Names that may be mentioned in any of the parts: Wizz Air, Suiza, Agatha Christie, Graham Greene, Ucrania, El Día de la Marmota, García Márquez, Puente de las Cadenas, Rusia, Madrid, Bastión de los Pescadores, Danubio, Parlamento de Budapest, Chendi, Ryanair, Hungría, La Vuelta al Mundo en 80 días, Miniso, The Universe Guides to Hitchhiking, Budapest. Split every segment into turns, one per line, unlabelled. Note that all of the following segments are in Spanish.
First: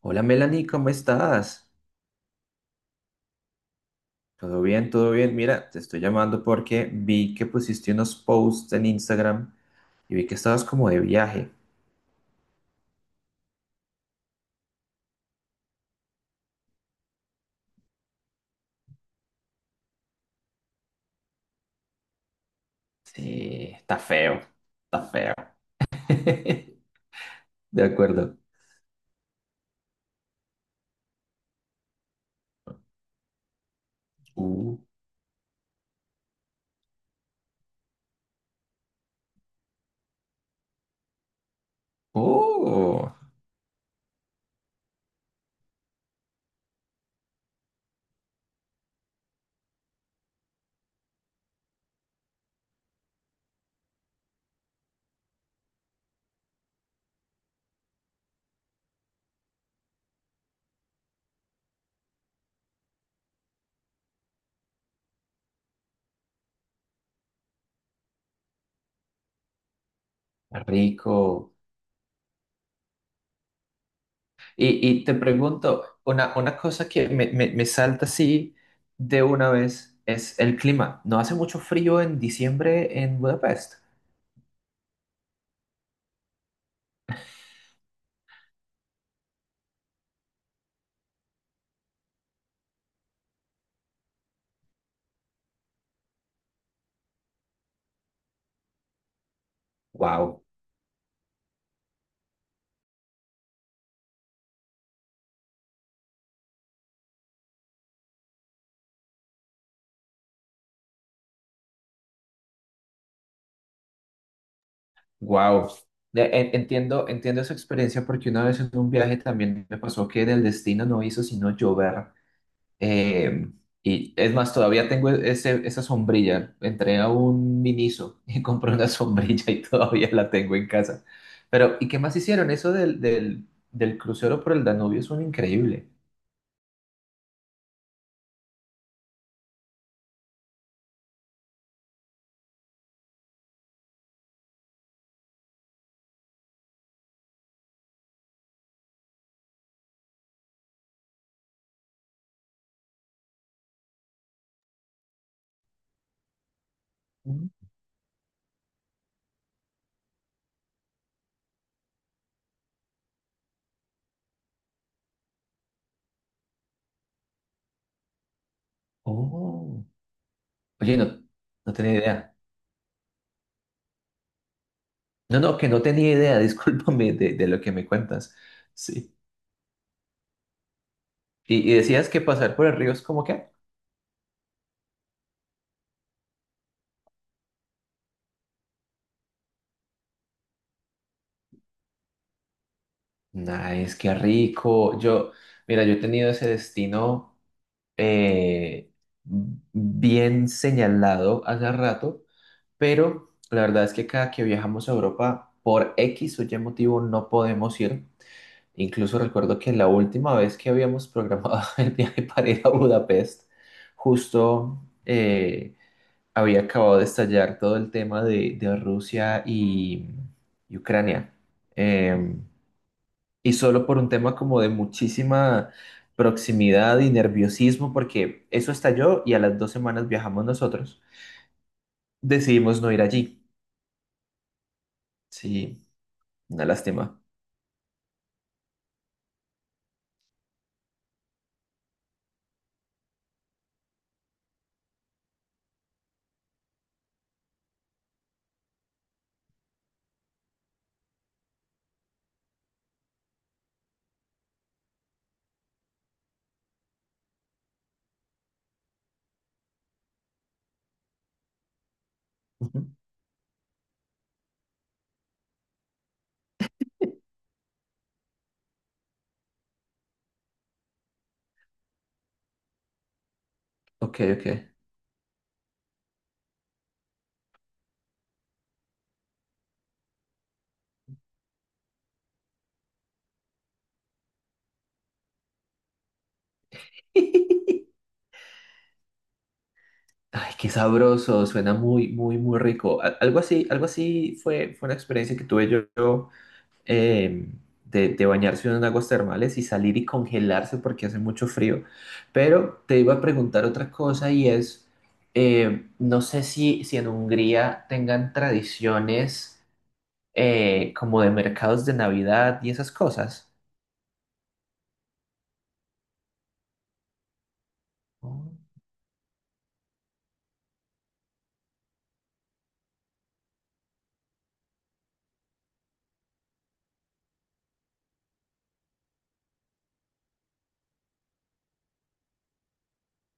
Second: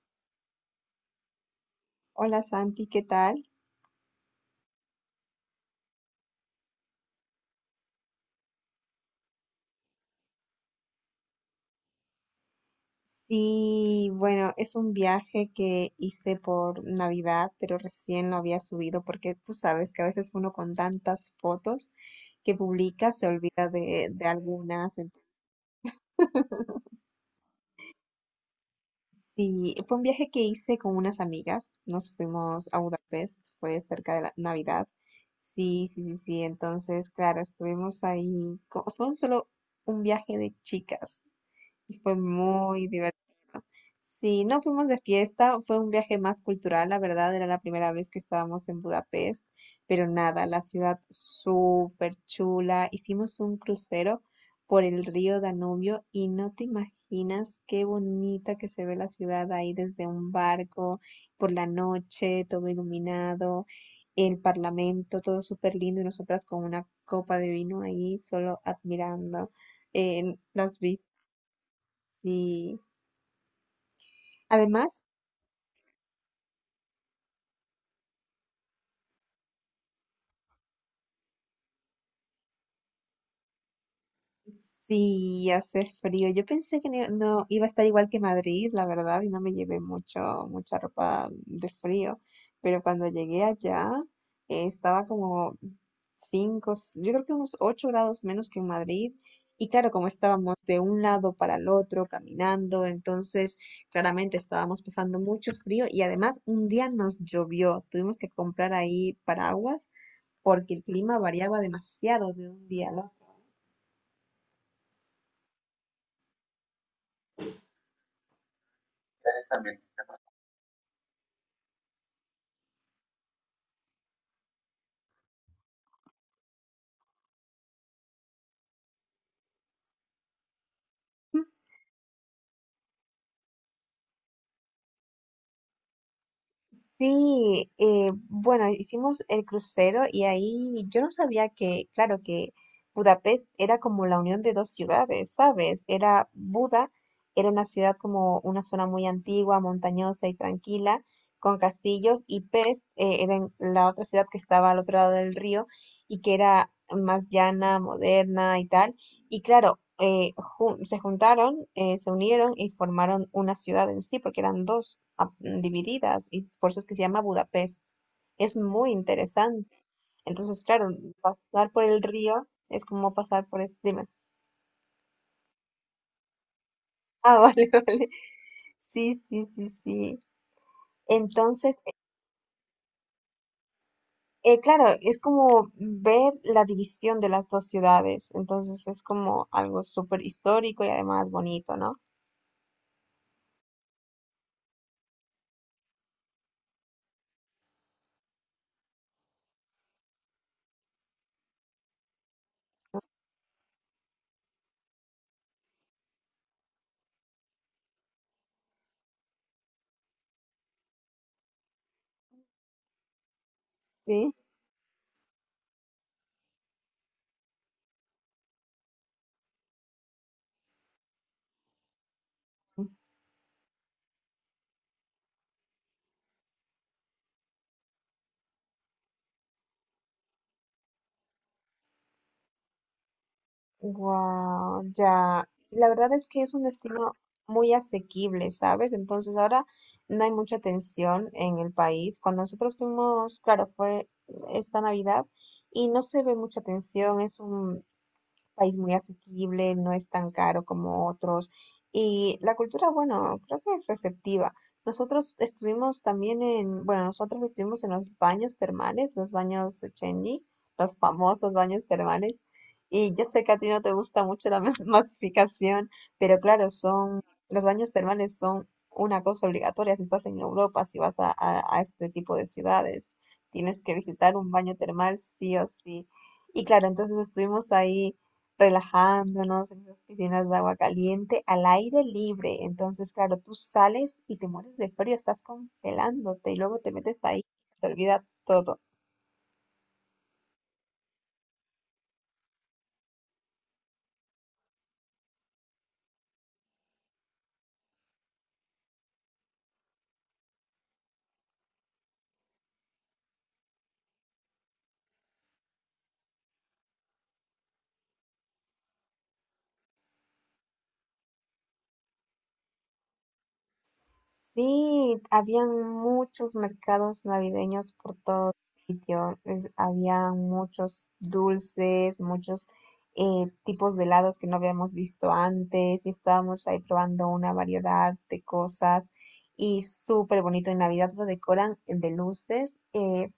Hola Melanie, ¿cómo estás?
Hola Santi, ¿qué tal?
Todo bien, todo bien. Mira, te estoy llamando porque vi que pusiste unos posts en Instagram y vi que estabas como de viaje.
Sí, bueno, es un viaje que hice por Navidad, pero recién lo había subido porque tú sabes que a veces uno con tantas fotos que publica se olvida
Sí, está
de
feo,
algunas.
está feo. De acuerdo.
Sí, fue un viaje que hice con unas amigas, nos fuimos a Budapest, fue cerca de la
Uh,
Navidad. Sí, sí, sí, sí, entonces, claro, estuvimos ahí, fue un solo un viaje de chicas. Y fue muy
oh,
divertido. Sí, no fuimos de fiesta, fue un viaje más cultural, la verdad, era la primera vez que estábamos en Budapest, pero nada, la ciudad súper chula. Hicimos un crucero por el río Danubio y no te imaginas qué bonita que se ve la ciudad ahí desde un barco, por la noche, todo iluminado, el parlamento, todo súper lindo y nosotras con una copa de vino ahí, solo admirando las vistas.
rico.
Sí.
Y,
Además,
y te pregunto, una cosa que me salta así de una vez es el clima. ¿No hace mucho frío en diciembre en Budapest?
sí hace frío. Yo pensé que no, no iba a estar igual que Madrid, la verdad, y no me llevé mucha ropa de frío. Pero cuando llegué allá, estaba como yo creo que unos 8 grados menos que en Madrid. Y claro, como
Wow.
estábamos de un lado para el otro caminando, entonces claramente estábamos pasando mucho frío y además un día nos llovió. Tuvimos que comprar ahí paraguas porque el clima variaba demasiado de un día al
Wow. Entiendo, entiendo esa experiencia porque una vez en un viaje también me
también.
pasó que el destino no hizo sino llover. Eh, y es más, todavía tengo esa sombrilla. Entré a un Miniso y compré una sombrilla y todavía la tengo en casa. Pero, ¿y qué más hicieron? Eso del crucero por el Danubio es un increíble.
Sí, bueno, hicimos el crucero y ahí yo no sabía que, claro, que Budapest era como la unión de dos ciudades, ¿sabes? Era Buda, era una ciudad como una zona muy antigua, montañosa y tranquila, con castillos, y Pest, era en la otra ciudad que estaba al otro lado del río y que era más
Ujú.
llana, moderna y tal. Y claro, se juntaron, se unieron y formaron una ciudad en sí, porque eran dos divididas, y por eso es que se llama Budapest. Es muy interesante.
Oh,
Entonces, claro,
oye, no,
pasar
no
por
tenía
el
idea.
río es como pasar por este... dime.
No, no, que no tenía idea, discúlpame
Ah,
de lo
vale,
que me
vale.
cuentas. Sí.
Sí, sí, sí, sí.
Y
Entonces,
decías que pasar por el río es como que.
claro, es como ver la división de las dos ciudades. Entonces, es como algo súper histórico y además bonito, ¿no?
Nice, qué rico. Yo, mira, yo he tenido ese destino eh, bien señalado hace rato, pero la verdad es que cada que viajamos a Europa, por X o Y motivo, no podemos ir. Incluso recuerdo que la última vez que habíamos programado el viaje para ir a Budapest,
Sí.
justo había acabado de estallar todo el tema de Rusia y Ucrania. Em, y solo por un tema como de muchísima proximidad y nerviosismo, porque eso estalló y a las dos semanas viajamos nosotros. Decidimos no ir allí.
Wow, ya.
Sí,
La verdad es que es
una
un destino
lástima.
muy asequible, ¿sabes? Entonces ahora no hay mucha tensión en el país. Cuando nosotros fuimos, claro, fue esta Navidad y no se ve mucha tensión, es un país muy asequible, no es tan caro como otros. Y la cultura, bueno, creo que es receptiva. Nosotros estuvimos también en, bueno, nosotras estuvimos en los baños termales, los baños de Chendi, los famosos baños termales.
Ujú.
Y yo sé que a ti no te gusta mucho la masificación, pero claro, son, los baños termales son una cosa obligatoria si estás en Europa, si vas a, a este tipo de ciudades. Tienes que
Ok,
visitar
ok.
un baño termal sí o sí. Y claro, entonces estuvimos ahí relajándonos en esas piscinas de agua caliente, al aire libre. Entonces, claro, tú sales y te mueres de frío, estás congelándote y luego te metes ahí, te olvida todo.
Ay, qué sabroso, suena muy, muy, muy rico. Al- algo así fue, fue una experiencia que tuve yo eh, de bañarse en aguas termales y salir y congelarse porque hace mucho frío. Pero te iba a preguntar otra cosa y es, no sé si en Hungría tengan tradiciones como de mercados de Navidad y esas cosas.
Sí, habían muchos mercados navideños por
Oh,
todo sitio, había muchos dulces, muchos tipos de helados que no habíamos visto antes y estábamos ahí probando una variedad de cosas y súper bonito. En Navidad lo decoran de luces,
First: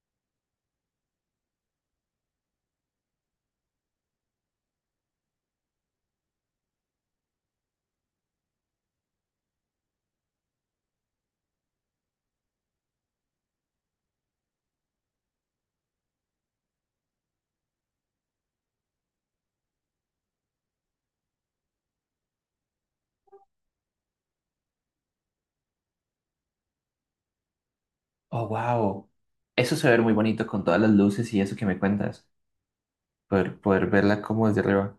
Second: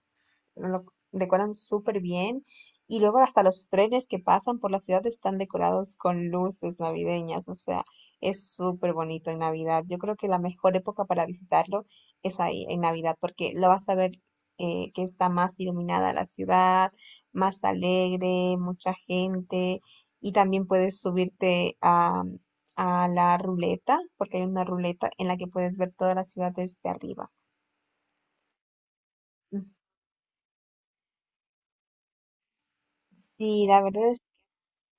lo decoran súper bien. Y luego hasta los trenes que pasan por la ciudad están decorados con luces navideñas. O sea, es súper bonito en Navidad. Yo creo que la mejor época para visitarlo es ahí, en Navidad, porque lo vas a ver que está más iluminada la ciudad, más alegre, mucha gente. Y también puedes subirte a la ruleta, porque hay una ruleta en la que puedes ver toda la ciudad desde arriba.
wow.
Ujú.
Eso se ve muy bonito con todas las luces y eso que me cuentas. Poder,
Sí, la
poder
verdad.
verla como desde arriba.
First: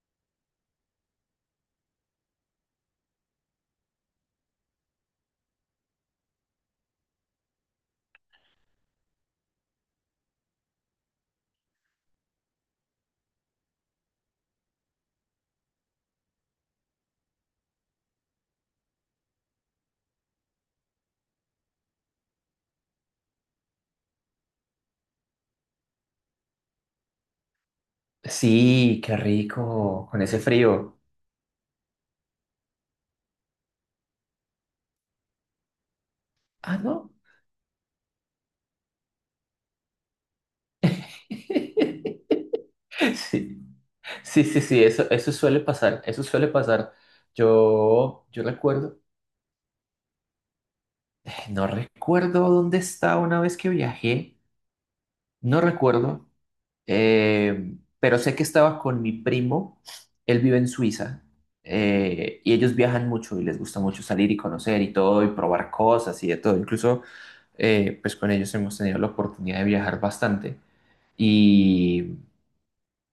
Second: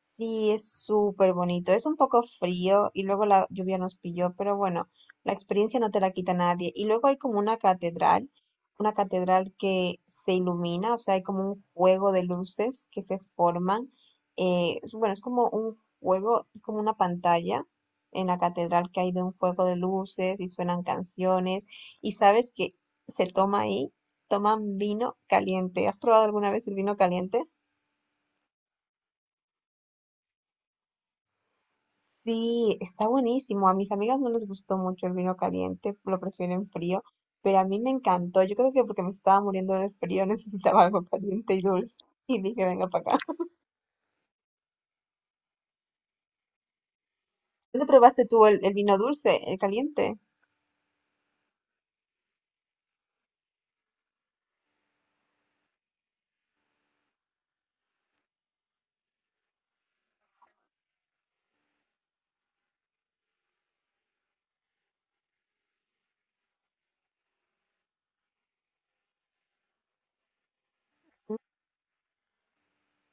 Sí, es súper bonito. Es un poco frío y luego la lluvia nos pilló, pero bueno, la experiencia no te la quita nadie. Y luego hay como una catedral que se ilumina, o sea, hay como un juego de luces que se forman. Bueno, es como un juego, es como una pantalla en la catedral que hay de un juego de luces y suenan canciones. Y sabes que se toma ahí, toman vino caliente. ¿Has probado alguna vez el vino caliente?
Sí, qué rico, con ese frío.
Sí, está buenísimo. A mis amigas no les gustó mucho el vino caliente, lo prefieren
Ah,
frío,
no.
pero a mí me encantó. Yo creo que porque me estaba muriendo de frío necesitaba algo caliente y dulce. Y dije, venga para acá.
Sí. Sí, sí, sí, eso suele pasar, eso suele pasar.
¿Dónde
Yo,
probaste
yo
tú el vino
recuerdo,
dulce, el caliente?
no recuerdo dónde estaba una vez que viajé, no recuerdo, pero sé que estaba con mi primo, él vive en Suiza, y ellos viajan mucho y les gusta mucho salir y conocer y todo y probar cosas y de todo. Incluso, pues con ellos hemos tenido la oportunidad de viajar bastante.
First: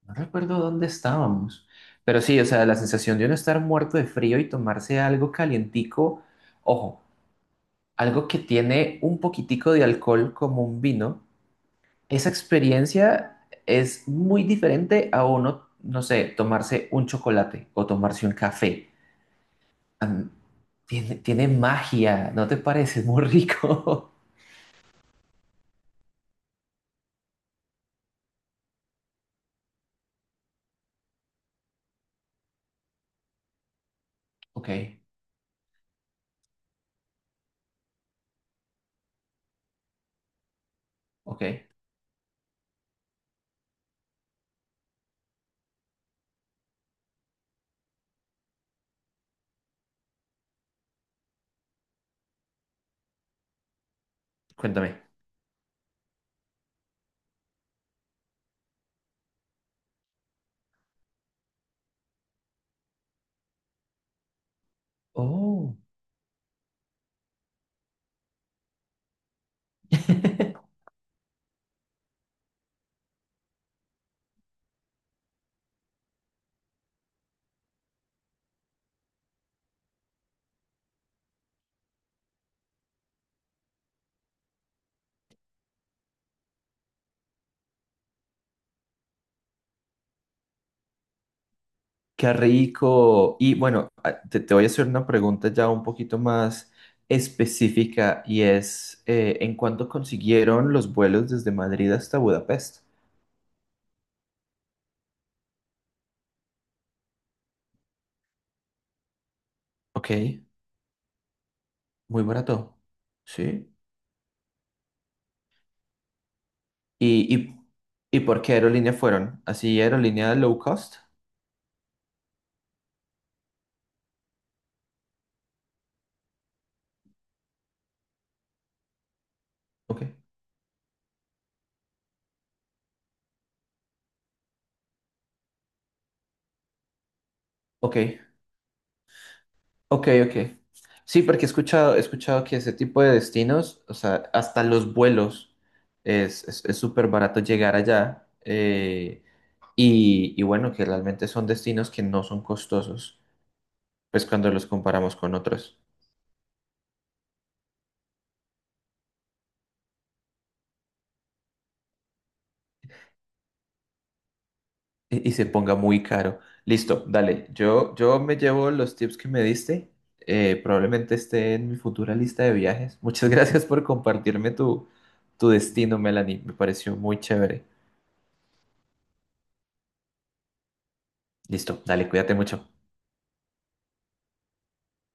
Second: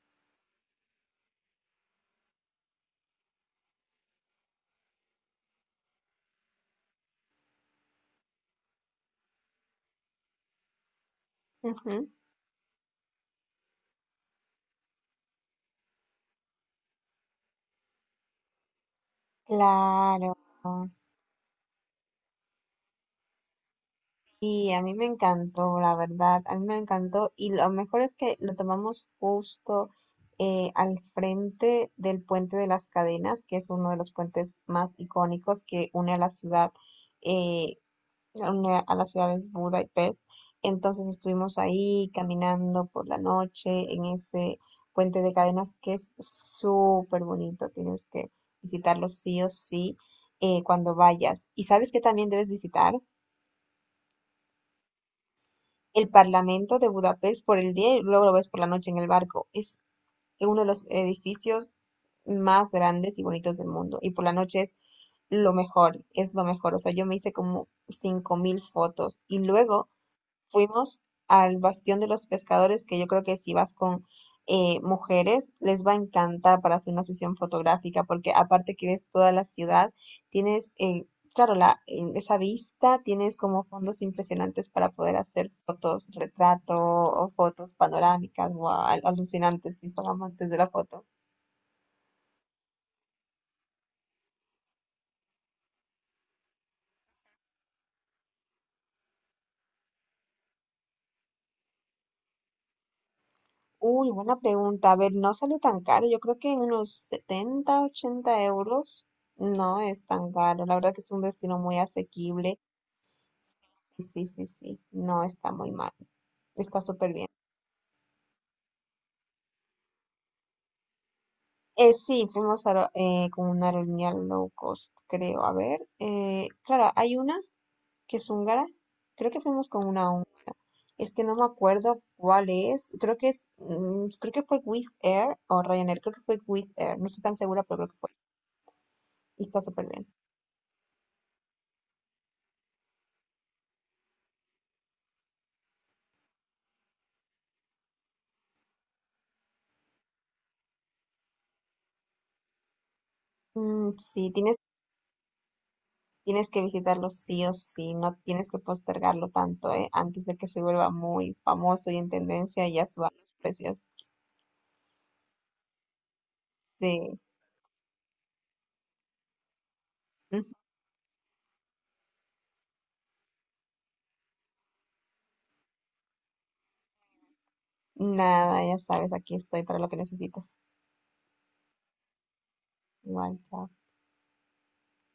No recuerdo dónde estábamos, pero sí, o sea, la sensación de uno estar muerto de frío y tomarse algo calientico, ojo, algo que tiene un poquitico de alcohol como un vino,
Ujú.
esa experiencia es muy diferente a uno, no sé, tomarse un chocolate o tomarse un café. Am,
Claro.
Tiene, tiene magia, ¿no te parece? Es muy rico.
Y a mí me encantó, la verdad, a mí me encantó. Y lo mejor es que lo tomamos justo al frente del Puente de las Cadenas, que es uno de los puentes más
Ok,
icónicos que une a la ciudad, eh, une a las ciudades Budapest. Entonces
ok,
estuvimos ahí caminando por la noche en ese Puente de Cadenas que es súper bonito. Tienes que visitarlo sí o sí cuando vayas. ¿Y sabes qué también debes visitar?
cuéntame.
El Parlamento de Budapest por el día y luego lo ves por la noche en el barco. Es uno de los edificios más grandes y bonitos del mundo. Y por la noche es lo
Oh.
mejor, es lo mejor. O sea, yo me hice como 5.000 fotos. Y luego fuimos al Bastión de los Pescadores, que yo creo que si vas con mujeres, les va a encantar para hacer una sesión fotográfica, porque aparte que ves toda la ciudad, tienes, claro, esa vista, tienes como fondos impresionantes para poder hacer fotos, retrato o fotos panorámicas, guau, alucinantes si son amantes de la foto.
Qué rico. Y bueno, a- te voy a hacer una pregunta ya un poquito más específica y es, ¿en cuánto consiguieron los vuelos desde Madrid hasta Budapest?
Uy, buena pregunta. A ver, no salió tan caro. Yo creo que en unos 70 u 80 euros no es tan
Ok,
caro. La verdad que es un destino muy
muy
asequible.
barato. Sí.
Sí, sí, sí, sí, no está muy mal, está súper bien.
¿Y, y, y por qué aerolínea fueron? ¿Así aerolínea low cost?
Sí, fuimos a, con una aerolínea low cost, creo. A ver, claro, hay una que es húngara, creo que fuimos con
Ok,
una húngara, es que no me acuerdo cuál es, creo que es, creo que fue Wizz Air o Ryanair, creo que fue Wizz Air, no estoy tan segura, pero creo
ok,
que fue, y está súper bien.
ok, ok. Sí, porque he escuchado que ese tipo de destinos, o sea, hasta los vuelos, es súper barato llegar allá. Y bueno, que realmente son destinos que no son costosos,
Mm,
pues
sí,
cuando
tienes
los comparamos con otros
Tienes que visitarlo sí o sí, no tienes que postergarlo tanto, ¿eh? Antes de que se vuelva muy famoso y en tendencia y ya suba los precios.
y se ponga muy caro. Listo,
Sí.
dale, yo me llevo los tips que me diste,
Ujú.
probablemente esté en mi futura lista de viajes. Muchas gracias por compartirme tu, tu destino, Melanie, me pareció muy chévere.
Nada, ya sabes, aquí estoy para lo que necesites.
Listo, dale, cuídate mucho.
Igual, chao.